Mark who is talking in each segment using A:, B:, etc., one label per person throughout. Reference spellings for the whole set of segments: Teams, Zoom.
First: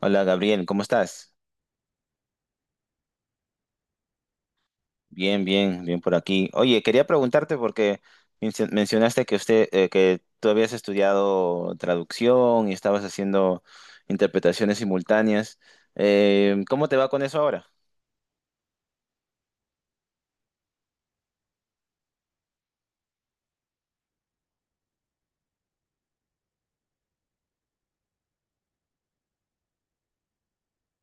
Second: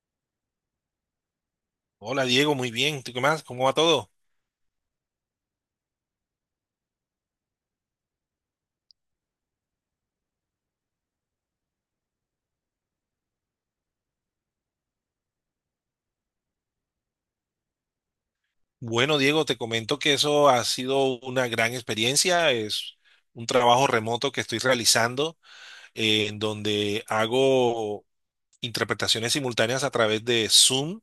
A: Hola Gabriel, ¿cómo estás?
B: Hola Diego, muy bien. ¿Tú qué más? ¿Cómo va todo?
A: Bien, bien, bien por aquí. Oye, quería preguntarte porque mencionaste que tú habías estudiado traducción y estabas haciendo interpretaciones simultáneas. ¿Cómo te va con eso ahora?
B: Bueno, Diego, te comento que eso ha sido una gran experiencia. Es un trabajo remoto que estoy realizando en donde hago interpretaciones simultáneas a través de Zoom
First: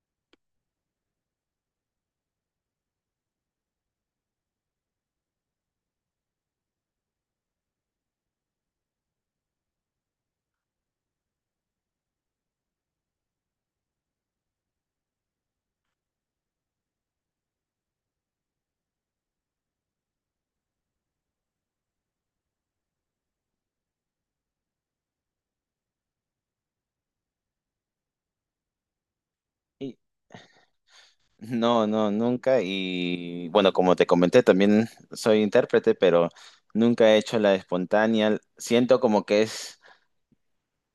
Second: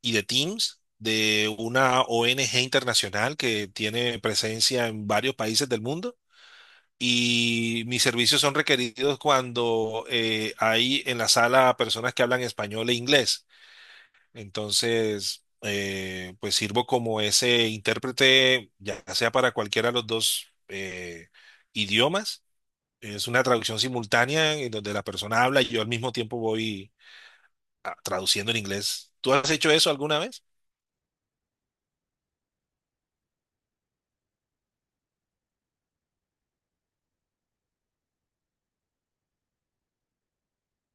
B: y de Teams de una ONG internacional que tiene presencia en varios países del mundo. Y mis servicios son requeridos cuando hay en la sala personas que hablan español e inglés. Entonces, pues sirvo como ese intérprete, ya sea para cualquiera de los dos idiomas. Es una traducción simultánea en donde la persona habla y yo al mismo tiempo voy traduciendo en inglés. ¿Tú has hecho eso
A: Y-
B: alguna vez?
A: No, no, nunca. Y bueno, como te comenté, también soy intérprete, pero nunca he hecho la espontánea. Siento como que es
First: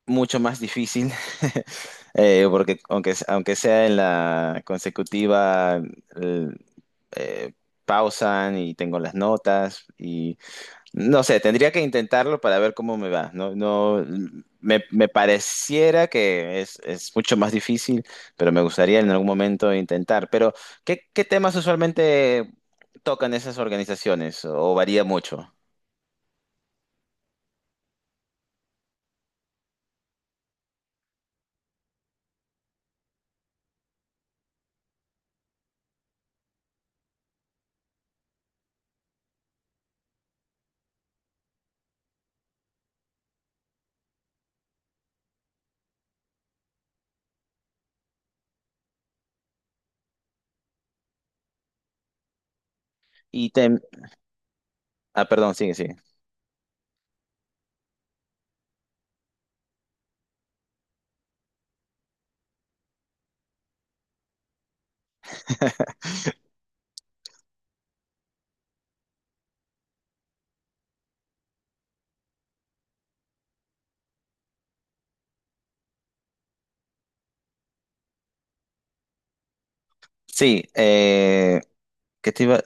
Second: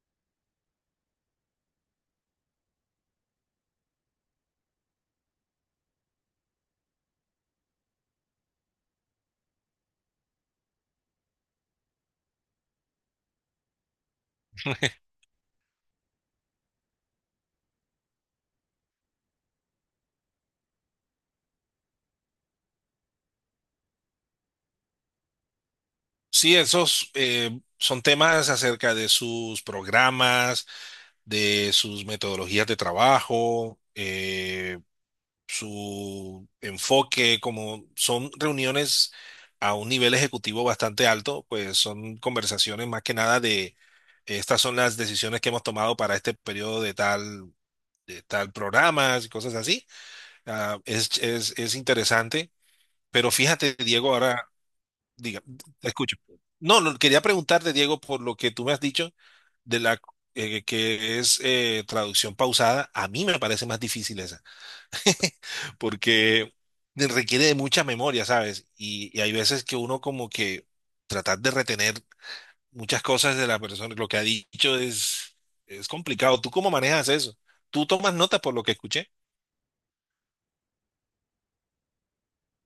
A: mucho más difícil, porque aunque sea en la consecutiva, el- eh, pausan y tengo las notas y no sé, tendría que intentarlo para ver cómo me va. No, no, me pareciera que es mucho más difícil, pero me gustaría en algún momento intentar. Pero, ¿qué temas usualmente tocan esas organizaciones o varía mucho?
B: Sí, esos son temas acerca de sus programas, de sus metodologías de trabajo. Su enfoque, como son reuniones a un nivel ejecutivo bastante alto, pues son conversaciones más que nada de estas son las decisiones que hemos tomado para este periodo de tal programas y cosas así. Ah, es interesante, pero
A: Y
B: fíjate,
A: tem-
B: Diego, ahora, diga,
A: perdón, sigue,
B: te
A: sigue.
B: escucho. No, no, quería preguntarte, Diego, por lo que tú me has dicho de la que es traducción pausada, a mí me parece más difícil esa. Porque requiere de mucha memoria, ¿sabes? Y hay veces que uno como que tratar de retener muchas cosas de la persona, lo que ha dicho es complicado. ¿Tú cómo manejas eso? ¿Tú tomas nota por lo que escuché?
A: Sí, que te iba,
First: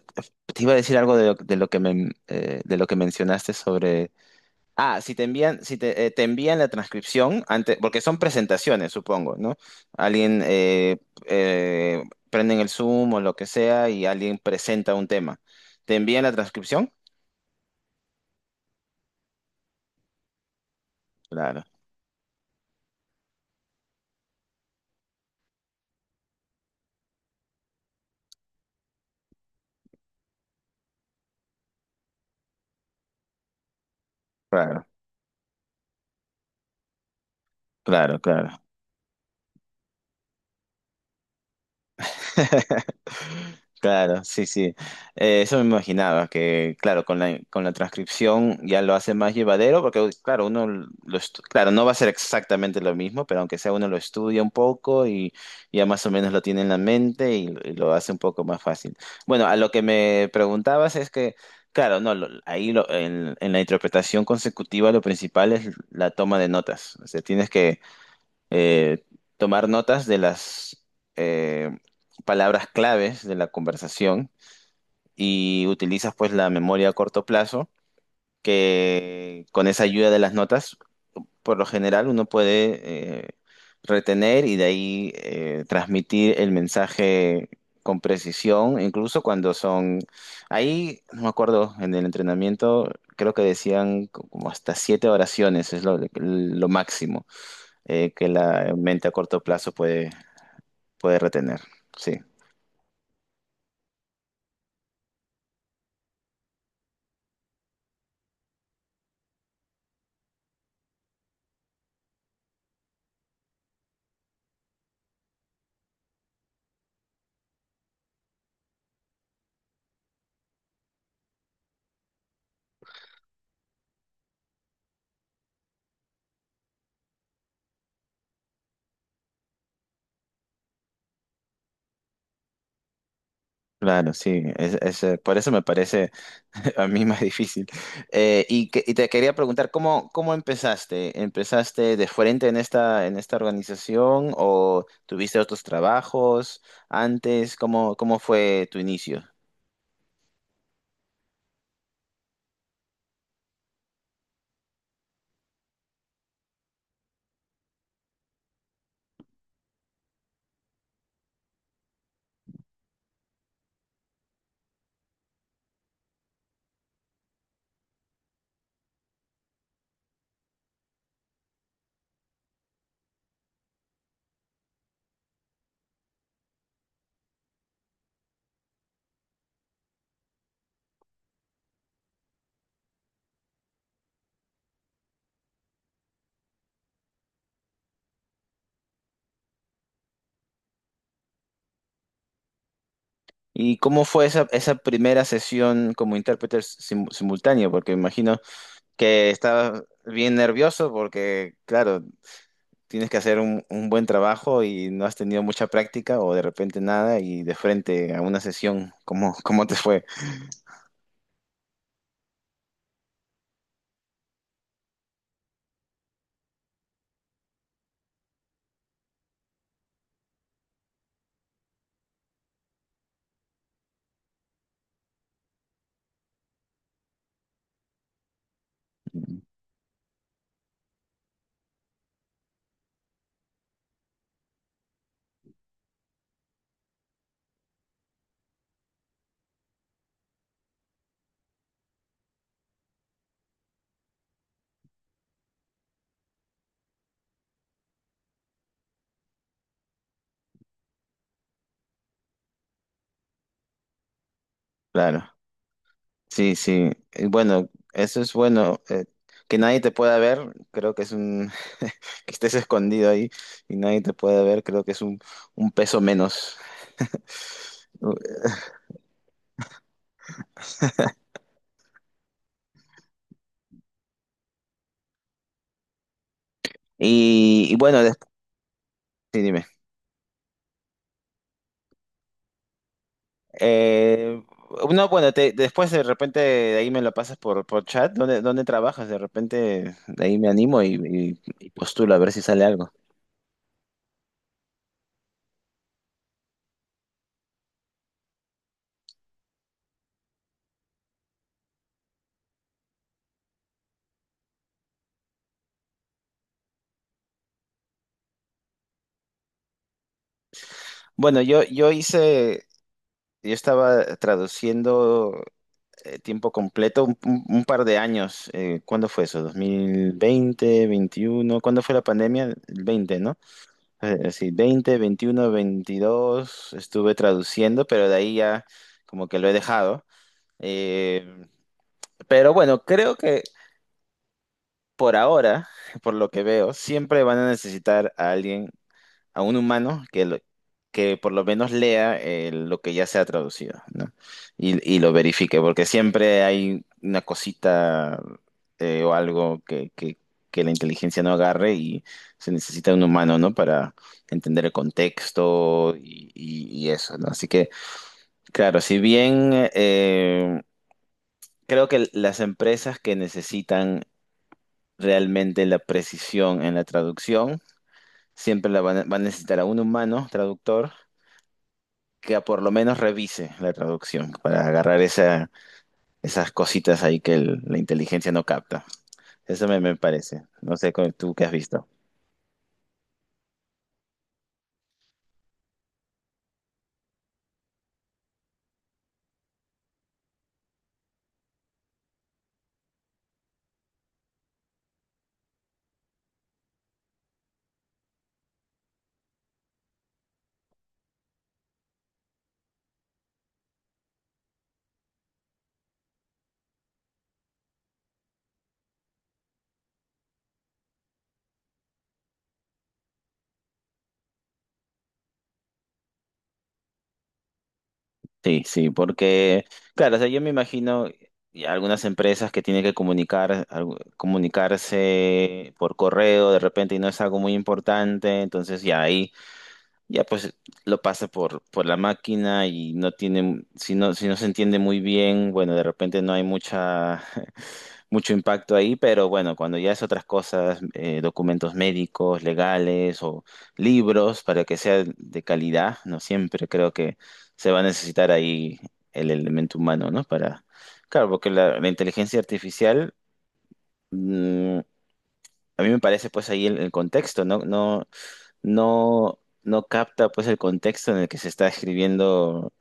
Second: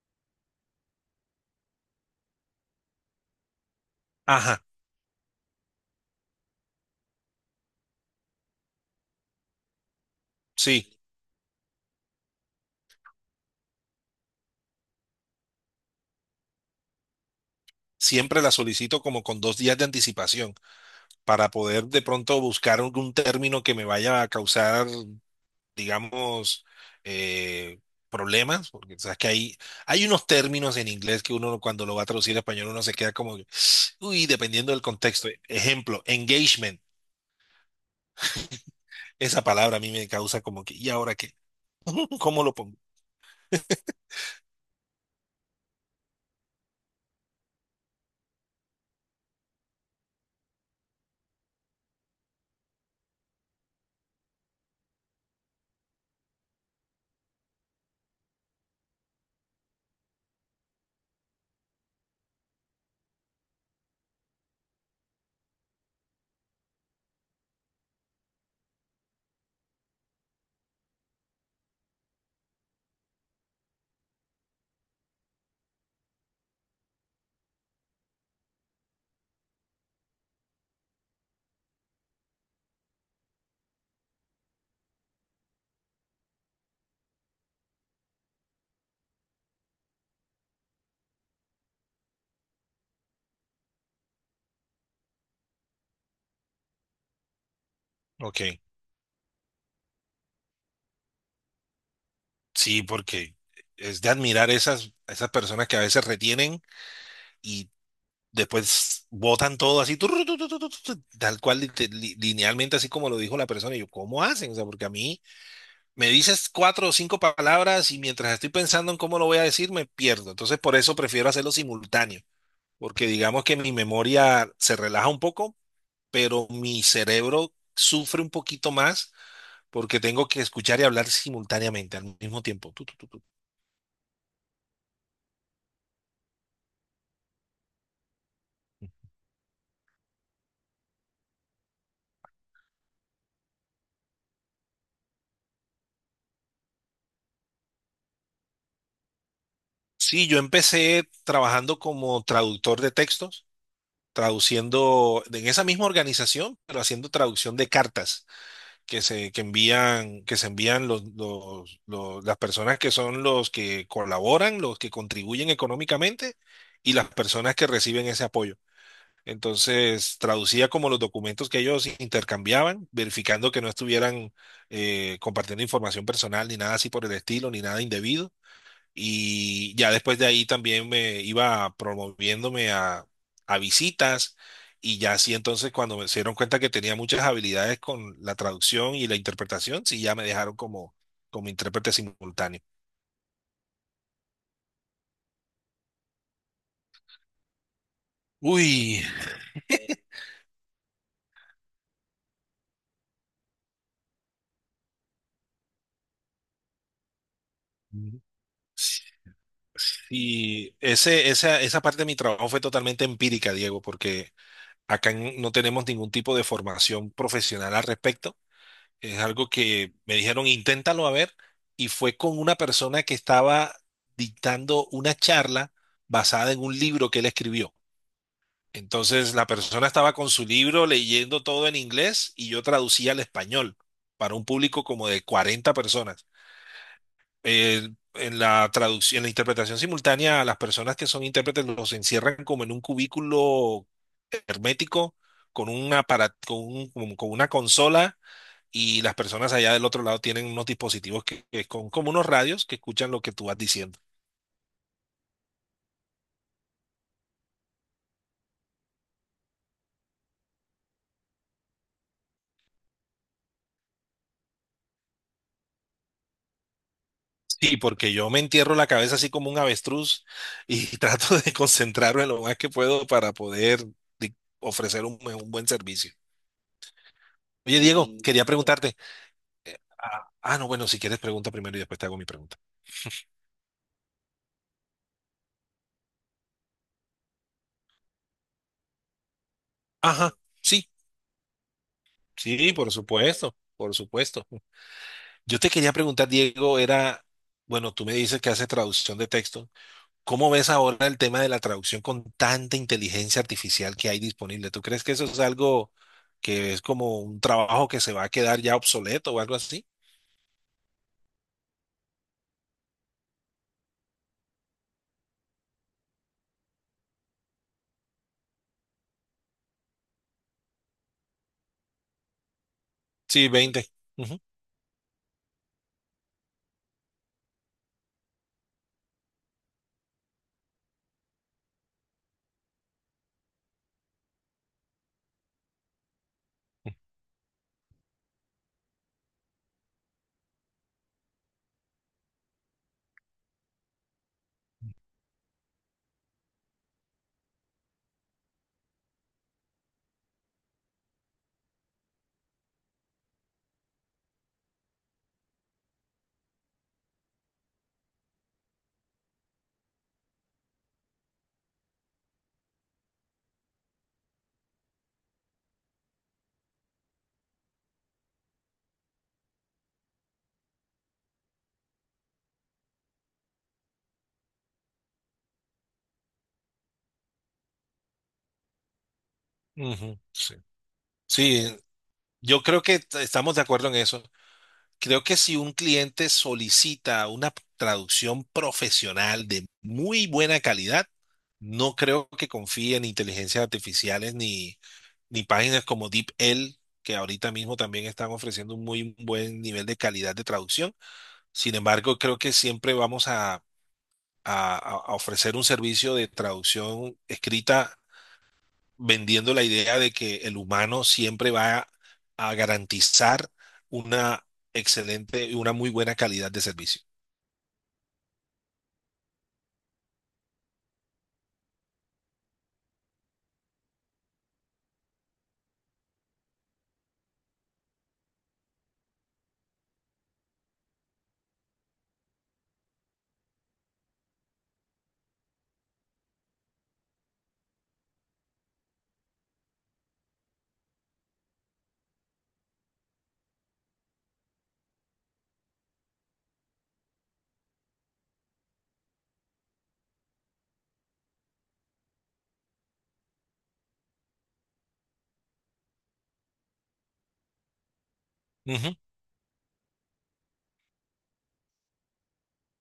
A: te iba a decir algo de lo que mencionaste sobre.
B: Ajá,
A: Si te envían la transcripción antes, porque son presentaciones, supongo, ¿no? Alguien
B: sí.
A: eh, prenden el Zoom o lo que sea y alguien presenta un tema. ¿Te envían la transcripción?
B: Siempre la solicito como con 2 días de anticipación para
A: Claro,
B: poder de pronto buscar algún término que me vaya a causar digamos, eh, problemas, porque sabes que hay unos términos en inglés que uno cuando lo va a traducir a español uno se queda como, que, uy, dependiendo del
A: claro,
B: contexto. Ejemplo, engagement.
A: claro, claro.
B: Esa palabra a mí me causa como que, ¿y ahora qué? ¿Cómo lo pongo?
A: Claro, sí, sí. Eso me imaginaba, que claro, con la transcripción ya lo hace más llevadero, porque claro, uno claro, no va a ser exactamente lo mismo, pero aunque sea uno lo estudia un poco y ya más o menos lo tiene en la mente y lo hace un poco más fácil. Bueno, a lo que me preguntabas es que, claro, no, en la interpretación consecutiva lo principal es la toma de notas. O sea, tienes que eh, tomar notas de las eh, palabras claves de la conversación y utilizas pues la memoria a corto plazo, que con esa ayuda de las notas, por lo general uno puede eh, retener y de ahí transmitir el mensaje con precisión, incluso cuando son, ahí no me acuerdo, en el entrenamiento creo que decían como hasta siete oraciones, es lo máximo que
B: Ok,
A: la mente a corto plazo puede retener, sí,
B: sí, porque es de admirar esas personas que a veces retienen y después botan todo así, turru, tu, tal cual, linealmente, así como lo dijo la persona. Y yo, ¿cómo hacen? O sea, porque a mí me dices 4 o 5 palabras y mientras estoy pensando en cómo lo voy a decir, me pierdo. Entonces, por eso prefiero hacerlo simultáneo, porque digamos que mi memoria se relaja un poco, pero mi cerebro sufre un poquito más porque tengo que escuchar y hablar simultáneamente al mismo tiempo. Tu, tu, tu, tu.
A: claro, sí, por eso me parece a mí más difícil. Y te quería preguntar, ¿cómo empezaste? ¿Empezaste de frente en esta organización o tuviste otros trabajos antes? ¿Cómo fue tu inicio?
B: Sí, yo empecé trabajando como traductor de textos, traduciendo en esa misma organización, pero haciendo traducción de cartas. Que se envían las personas que son los que colaboran, los que contribuyen económicamente y las personas que reciben ese apoyo. Entonces, traducía como los documentos que ellos intercambiaban, verificando que no estuvieran compartiendo información personal ni nada así por el estilo, ni nada indebido. Y ya después de ahí también me iba promoviéndome a visitas y ya así entonces cuando me se dieron cuenta que tenía muchas habilidades con la traducción y la interpretación, sí ya me dejaron como intérprete simultáneo.
A: ¿Y cómo fue esa primera sesión como intérprete simultáneo? Porque me imagino
B: Uy,
A: que estabas bien nervioso porque, claro, tienes que hacer un buen trabajo y no has tenido mucha práctica o de repente nada y de frente a una sesión, ¿cómo te fue?
B: y esa parte de mi trabajo fue totalmente empírica, Diego, porque no tenemos ningún tipo de formación profesional al respecto. Es algo que me dijeron, inténtalo a ver, y fue con una persona que estaba dictando una charla basada en un libro que él escribió. Entonces, la persona estaba con su libro leyendo todo en inglés y yo traducía al español para un público como de 40 personas. Eh, en la traducción, en la interpretación simultánea, a las personas que son intérpretes los encierran como en un cubículo hermético con una, para- con un- con una consola y las personas allá del otro lado tienen unos dispositivos que con como unos radios que escuchan lo que tú vas diciendo.
A: Claro, sí, sí. Y bueno, eso es bueno. Que nadie te pueda ver, creo que es un. Que estés escondido ahí y nadie te pueda ver, creo que es un peso menos.
B: Sí, porque yo me entierro la cabeza así como un avestruz y trato de concentrarme lo más que puedo para poder di- ofrecer un buen servicio.
A: Y
B: Oye,
A: bueno,
B: Diego, sí,
A: después,
B: quería preguntarte. Ah, ah, no, bueno, si quieres pregunta primero y después te hago mi pregunta.
A: Eh, no, bueno, después de repente de ahí me lo pasas por chat. ¿Dónde trabajas? De repente de
B: Ajá,
A: ahí me animo
B: sí,
A: y postulo a ver si sale
B: sí,
A: algo.
B: por supuesto, por supuesto. Yo te quería preguntar, Diego, era, bueno, tú me dices que haces traducción de texto. ¿Cómo ves ahora el tema de la traducción con tanta inteligencia artificial que hay disponible? ¿Tú crees que eso es algo que es como un trabajo que se va a quedar ya obsoleto o algo así?
A: Bueno, yo estaba traduciendo tiempo completo un par de años. ¿Cuándo fue eso? 2020, 2021. ¿Cuándo fue la pandemia? El 20, ¿no?
B: Sí, 20. Ujú,
A: Sí, 2020, 2021, 2022 estuve traduciendo, pero de ahí ya como que lo he dejado. Eh, Pero bueno, creo que por ahora, por lo que veo, siempre van a necesitar a alguien, a un humano que, que por lo menos lea lo que ya se ha traducido, ¿no? Y lo verifique, porque siempre hay una cosita o algo que, que la inteligencia no agarre y se necesita un humano, ¿no? Para entender el contexto y, y eso, ¿no? Así que, claro, si bien... creo que las empresas que necesitan realmente la precisión en la traducción. Siempre la va a necesitar a un humano traductor que por lo menos revise la traducción para agarrar esas cositas ahí que la inteligencia no capta. Eso me
B: ujú,
A: parece.
B: sí.
A: No sé tú qué has
B: Sí,
A: visto.
B: yo creo que estamos de acuerdo en eso. Creo que si un cliente solicita una traducción profesional de muy buena calidad, no creo que confíe en inteligencias artificiales ni páginas como DeepL, que ahorita mismo también están ofreciendo un muy buen nivel de calidad de traducción. Sin embargo, creo que siempre vamos a- a ofrecer un servicio de traducción escrita vendiendo la idea de que el humano siempre va a garantizar una excelente y una muy buena calidad de servicio.
A: Sí, sí, porque, claro, o sea, yo me imagino y algunas empresas que tienen que comunicar, comunicarse por correo de repente y no es algo muy importante, entonces ya ahí ya pues lo pasa por la máquina y no tiene, si no se entiende muy bien, bueno, de repente no hay mucha, mucho impacto ahí, pero bueno, cuando ya es otras cosas, documentos médicos, legales o libros, para que sea de calidad, no siempre creo que se va a necesitar ahí el elemento humano, ¿no? Para, claro, porque la inteligencia artificial mm, a mí me parece pues ahí el contexto, no, no,
B: Ujú.
A: no, no capta pues el contexto en el que se está escribiendo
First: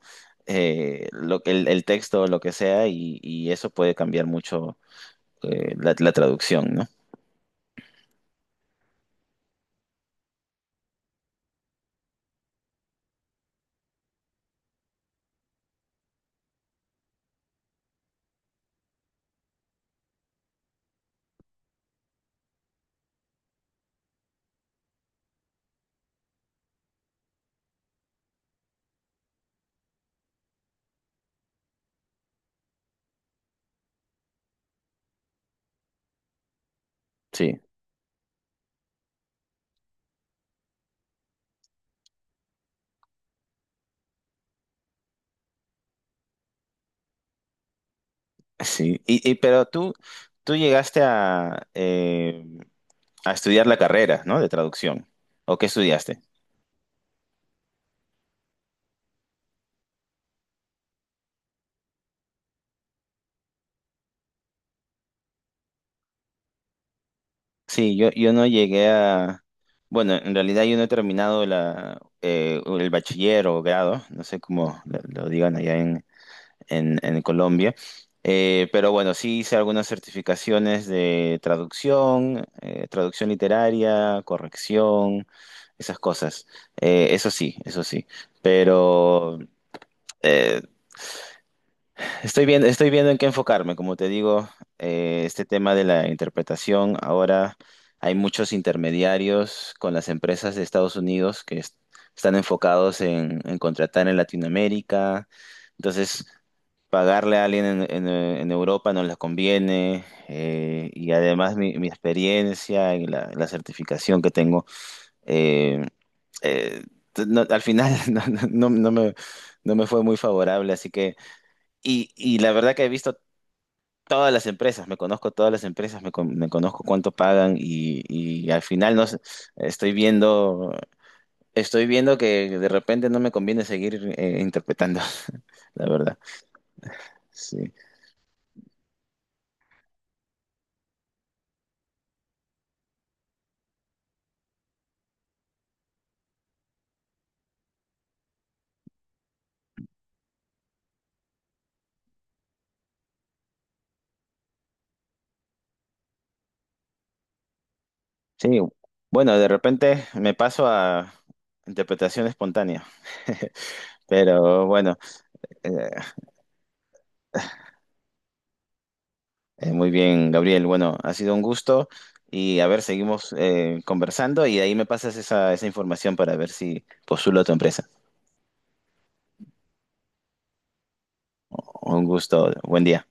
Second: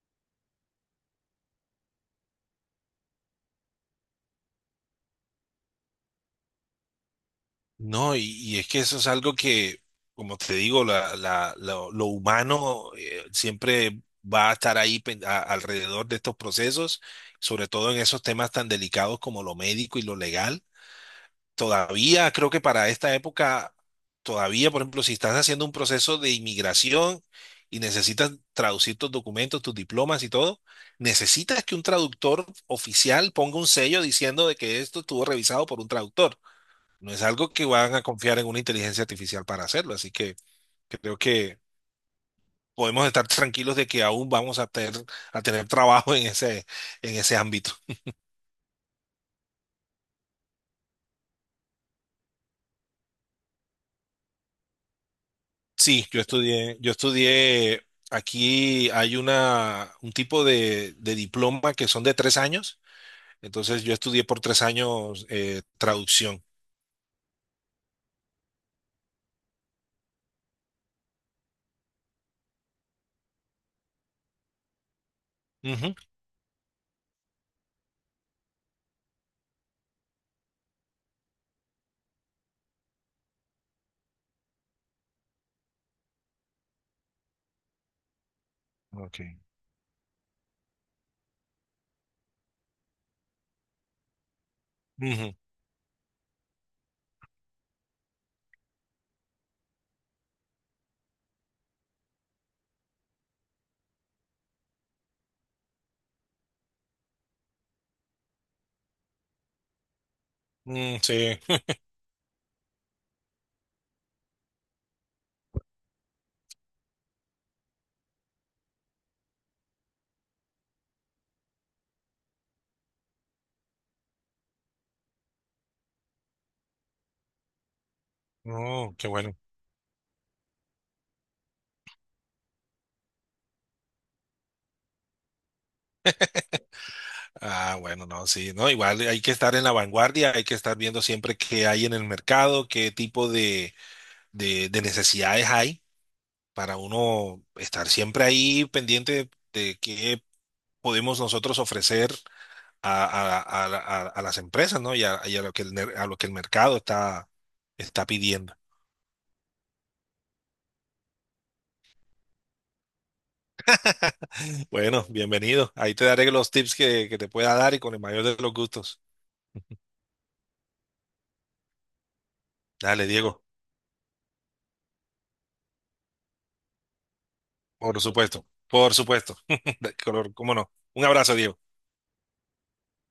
A: el texto o lo que sea y eso puede cambiar mucho la traducción, ¿no?
B: No, y es que eso es algo que, como te digo, lo humano siempre va a estar ahí alrededor de estos procesos, sobre todo en esos temas tan delicados como lo médico y lo legal. Todavía creo que para esta época, todavía, por ejemplo, si estás haciendo un proceso de inmigración y necesitas traducir tus documentos, tus diplomas y todo, necesitas que un traductor oficial ponga un sello diciendo de que esto estuvo revisado por un traductor. No es algo
A: Sí,
B: que van a confiar en una inteligencia artificial para hacerlo, así que creo que podemos estar tranquilos de que aún vamos a a tener trabajo en ese ámbito.
A: sí. Pero tú llegaste a estudiar la carrera, ¿no? De traducción. ¿O qué
B: Sí,
A: estudiaste?
B: yo estudié, aquí hay un tipo de diploma que son de 3 años, entonces yo estudié por 3 años traducción.
A: Sí, yo no llegué a. Bueno, en realidad yo no he terminado el bachiller o grado, no sé cómo lo digan allá
B: Ujú,
A: en, Colombia, pero bueno, sí hice algunas certificaciones de traducción, traducción literaria, corrección, esas cosas. Eso sí, eso sí, pero.
B: ok.
A: eh, estoy viendo en qué enfocarme, como te digo,
B: Ujú,
A: este tema de la interpretación, ahora hay muchos intermediarios con las empresas de Estados Unidos que están enfocados en contratar en Latinoamérica, entonces pagarle a alguien en, Europa no les conviene,
B: mm,
A: y
B: sí,
A: además mi experiencia y la certificación que tengo, eh, eh, al final no- no me, no me fue muy favorable, así que. Y la verdad que he visto todas las empresas, me conozco todas las empresas, me conozco cuánto pagan y al
B: no,
A: final no
B: qué
A: sé,
B: bueno.
A: estoy viendo, estoy viendo que de repente no me conviene seguir interpretando, la verdad. Sí.
B: Ah, bueno, no, sí, no, igual hay que estar en la vanguardia, hay que estar viendo siempre qué hay en el mercado, qué tipo de necesidades hay para uno estar siempre ahí pendiente de qué podemos nosotros ofrecer a, a las empresas, ¿no? Y a lo que a lo que el mercado está pidiendo.
A: Sí, bueno, de repente me paso a interpretación espontánea. Pero bueno,
B: Bueno, bienvenido.
A: eh,
B: Ahí te daré los tips que te pueda dar y con el mayor de los gustos.
A: muy bien, Gabriel. Bueno, ha sido un gusto y a ver,
B: Dale,
A: seguimos
B: Diego.
A: conversando y ahí me pasas esa información para ver si postulo a tu empresa.
B: Por supuesto. Por supuesto. De color, ¿cómo no? Un abrazo, Diego.
A: Un gusto. Buen día.